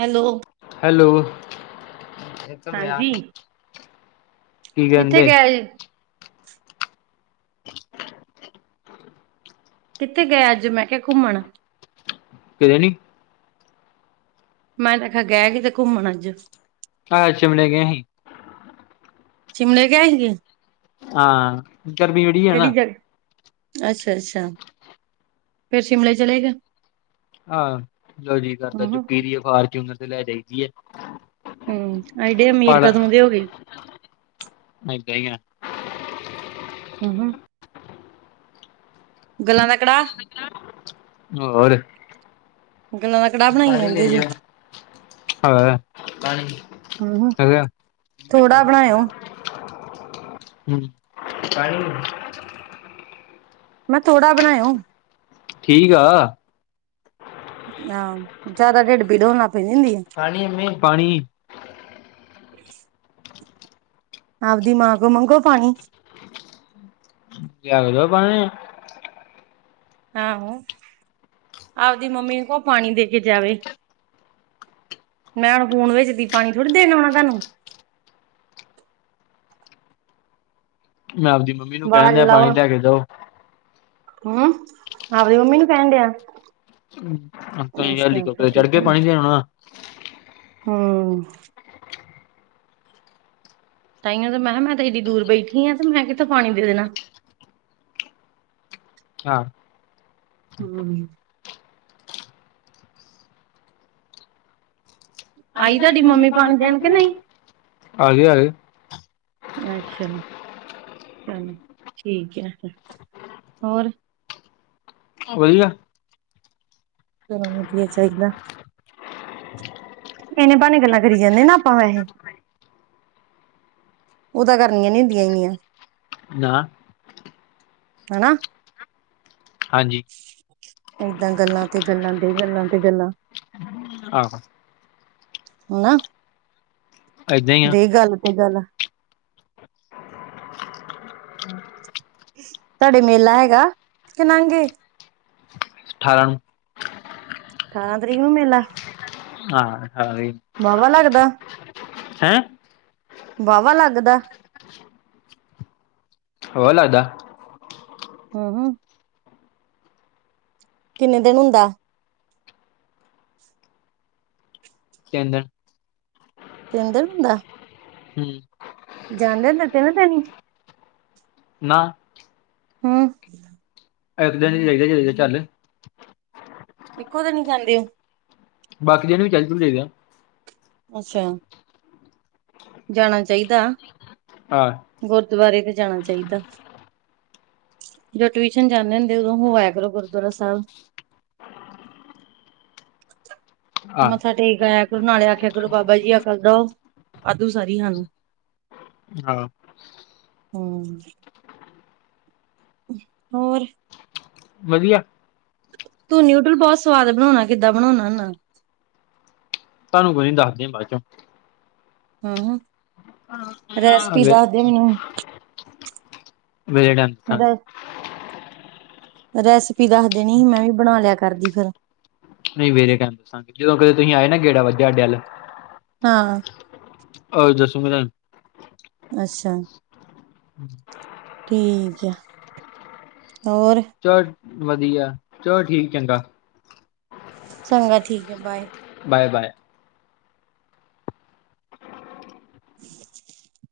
Hello. Hello [inaudible] ਹਾਂਜੀ ਕਿੱਥੇ ਕਹਿੰਦੇ ਗਿਆ ਜੀ? ਕਿੱਥੇ ਗਿਆ ਅੱਜ ਮੈਂ ਕਿਹਾ ਘੁੰਮਣ? ਕਿਤੇ ਨੀ। ਮੈਂ ਤੇ ਆਖਿਆ ਗਿਆ ਕਿਤੇ ਘੁੰਮਣ ਅੱਜ। ਅੱਜ ਸ਼ਿਮਲੇ ਗਏ ਹੀ। ਸ਼ਿਮਲੇੇ ਗਏ ਸੀਗੇ? ਹਾਂ, ਗਰਮੀ ਬੜੀ ਏ ਕਿਹੜੀ ਨਾ। ਜਗ੍ਹਾ ਅੱਛਾ ਅੱਛਾ, ਫੇਰ ਸ਼ਿਮਲੇ ਚਲੇ ਗਏ? ਹਾਂ, ਜਦੋਂ ਜੀਅ ਕਰਦਾ ਹੂੰ ਚੁੱਕੀ ਦੀ ਆ ਫਾਰਚੂਨਰ ਤੇ ਲੈ ਜਾਈ ਦੀਏ। ਹੂੰ, ਐਡੇ ਅਮੀਰ ਕਦੋਂ ਦੇ ਹੋ ਗਏ? ਐਦਾਂ ਈ ਆ। ਊ ਹੂੰ। ਗੱਲਾਂ ਦਾ ਕੜਾਹ। ਗੱਲਾਂ ਦਾ ਕੜਾਹ ਬਣਾਈ ਜਾਂਦੇ ਜੇ ਹੋਰ। ਹੂੰ ਹੋਰ। ਥੋੜਾ ਬਣਾਇਓ ਹੂੰ। ਮੈਂ ਥੋੜਾ ਬਣਾਏਓ। ਠੀਕ ਆ। ਆਂ ਜਾਦਾ ਢਿੱਡ ਪੀੜ ਹੋਣ ਲਾ ਪੈਂਦੀ ਹੀ। ਪਾਣੀ ਮੀ ਪਾਣੀ ਆਪਦੀ ਮਾਂ ਕੋ ਮੰਗੋ ਪਾਣੀ। ਲਿਆਦੋ ਨਾ ਪਾਣੀ। ਆਹਾ ਆਪਦੀ ਮੰਮੀ ਨੂੰ ਕੋ ਪਾਣੀ ਦੇ ਕੇ ਜਾਵੇ। ਮੈਂ ਹੁਣ ਫੂਨ ਵਿੱਚ ਦੀ ਪਾਣੀ ਥੋੜ੍ਹੀ ਦੇਣ ਔਣਾ ਤਾਨੂੰ। ਮੈਂ ਆਪਦੀ ਮੰਮ ਵਾਜ ਲਾਔ ਹਮ ਆਪਦੀ ਮੰਮੀ ਨੂੰ ਕੈਣ ਡਿਆ। ਅਮ ੳਤੋ ਈ ਅੱਛਾ ਹੈਲੀਕੌਪਟਰ ਫਿਰ ਤੇ ਚੜ੍ਹ ਠੀਕ ਕੇ ਆ। ਪਾਣੀ ਦੇ ਔਣਾ। ਹਮ। ਤਾਈਓ ਤੇ ਮੈਹਾ ਮੈਂ ਤੇ ਏਡੀ ਦੂਰ ਬੈਠੀ ਆਂ। ਤੇ ਮੈਂ ਕਿੱਥੋਂ ਪਾਣੀ ਦੇ ਦੇਣਾ। ਹਾ। ਹਮ। ਆਈ ਤਾਡੀ ਮੰਮੀ ਪਾਣੀ ਦੇਣ ਕੇ ਨ ਈ? ਆ ਗਏ ਆ ਗਏ ਅੱਸ਼ਾ। ਚੱਲ ਠੀਕੈ ਫਿਰ ਹੋਰ? ਵਯੀਆ। ਚਲੋਂ ਵਧੀਆ ਚਾਈਦਾ। ਇੰਨੇ ਭਾਣੇ ਗੱਲਾਂ ਕਰੀ ਜਾਣੇ ਨਾ ਆਪਾਂ ਵੈਹੇ। ਔ ਤਾਂ ਕਰਨੀਆਂ ਨੀ ਹੁੰਦੀਆਂ ਏਨੀਆਂ। ਨਾ। ਹਨਾ। ਹਾਂਜੀ। ਏਦਾਂ ਗੱਲਾਂ ਤੇ ਗੱਲਾਂ ਦੇ ਗੱਲਾਂ ਤੇ ਗੱਲਾਂ। ਆਹ। ਨਾ ਏਦਾਂ ਹੀ ਆ ਦੇ ਗੱਲ ਤੇ ਗੱਲ। ਤਾਡੇ ਮੇਲਾ ਹੈਗਾ ਕਿ ਨੰਗੇ? ਠਾਰਾਂ ਨੂੰ। ਠਾਰਾਂ ਤਰੀਕ ਨੂੰ ਮੇਲਾ? ਹਾਂ, ਠਾਰਾਂ ਈ। ਵਾਵਾ ਲੱਗਦਾ। ਹੈਂ? ਵਾਵਾ ਲੱਗਦੈ? ' [unintelligible] ' ਲੱਗਦਾ। ਹਹ ਕਿੰਨੇ ਦਿਨ ਹੁੰਦੈ? ਤਿੰਨ ਦਿਨ। ਤਿੰਨ ਦਿਨ ਹੁੰਦੈ? ਹਮ। ਜਾਂਦੇ ਨੇ ਨਿਤ ਨਤੈਨੀ? ਨਾ ਹਮ। ਐਕ ਦਿਨ ਈ ਜਾਈ ਦਾ ਜਦੇ ਦੇ ਚੱਲ ਇੱਕੋ ਦਿਨ ਈ ਜਾਂਦੇ ਔ? ਬਾਕੀ ਦਿਨ ਵੀ ਚੱਲ-ਚੁਲ ਜਾਈਦਾ। ਅੱਛਾ। ਜਾਣਾ ਚਾਹੀਦਾ। ਹਾਂ ਗੁਰਦੁਵਾਰੇ ਤੇ ਜਾਣਾ ਚਾਹੀਦਾ। ਜਦੋਂ ਟਿਊਸ਼ਨ ਜਾਂਦੇ ਹੁੰਦੇ, ਉਦੋਂ ਹੋ ਆਇਆ ਕਰੋ ਗੁਰਦੁਆਰਾ ਸਾਹਿਬ। ਆਹ ਮੱਥਾ ਟੇਕ ਆਇਆ ਕਰੋ, ਨਾਲੇ ਆਖਿਆ ਕਰੋ, ਬਾਬਾ ਜੀ ਅਕਲ ਦੋ। ਵਾਧੂ ਸਾਰੀ ਹਾਂ ਨ ਹਾਂ ਹੂੰ ਹੋਰ ਵਧੀਆ ਤੂੰ ਨਿਊਡਲ ਬਹੁਤ ਸਵਾਦ ਬਣਾਉਣਾ ਕਿੱਦਾਂ ਬਣਾਉਣਾ ਹੁਨਾ ਤੁਹਾਨੂੰ ਕੋਈ ਨੀ ਦੱਸਦੇ ਆ ਬਾਦ ਚੋਂ ਹੂੰ ਰੈਸਪੀ ਦੱਸਦੇ ਮੈਨੂੰ ਵੇਲੇ ਟਾਈਮ ਦੱਸਾਂਗੇ ਮੇਰਾ ਰੈਸਪੀ ਦੱਸ ਦੇਣੀ ਸੀ ਮੈਂ ਵੀ ਬਣਾ ਲਿਆ ਕਰਦੀ ਫਿਰ ਨਹੀਂ ਮੇਰੇ ਕਹਿਣ ਦੱਸਾਂਗੇ ਜਦੋਂ ਕਦੇ ਤੁਸੀਂ ਆਏ ਨਾ ਗੇੜਾ ਵੱਜਾ ਹਾਡੇ ਅਲ ਹਾਂ ਅ ਦੱਸੂਗਾ ਮੈਂ ਅੱਛਾ ਹਾਂ ਠੀਕ ਆ ਹੋਰ ਚਲੋ ਵਧੀਆ ਚਲੋ ਠੀਕ ਚੰਗਾ ਚੰਗਾ ਠੀਕ ਏ ਬਾਏ ਬਾਏ ਬਾਏ [inaudible]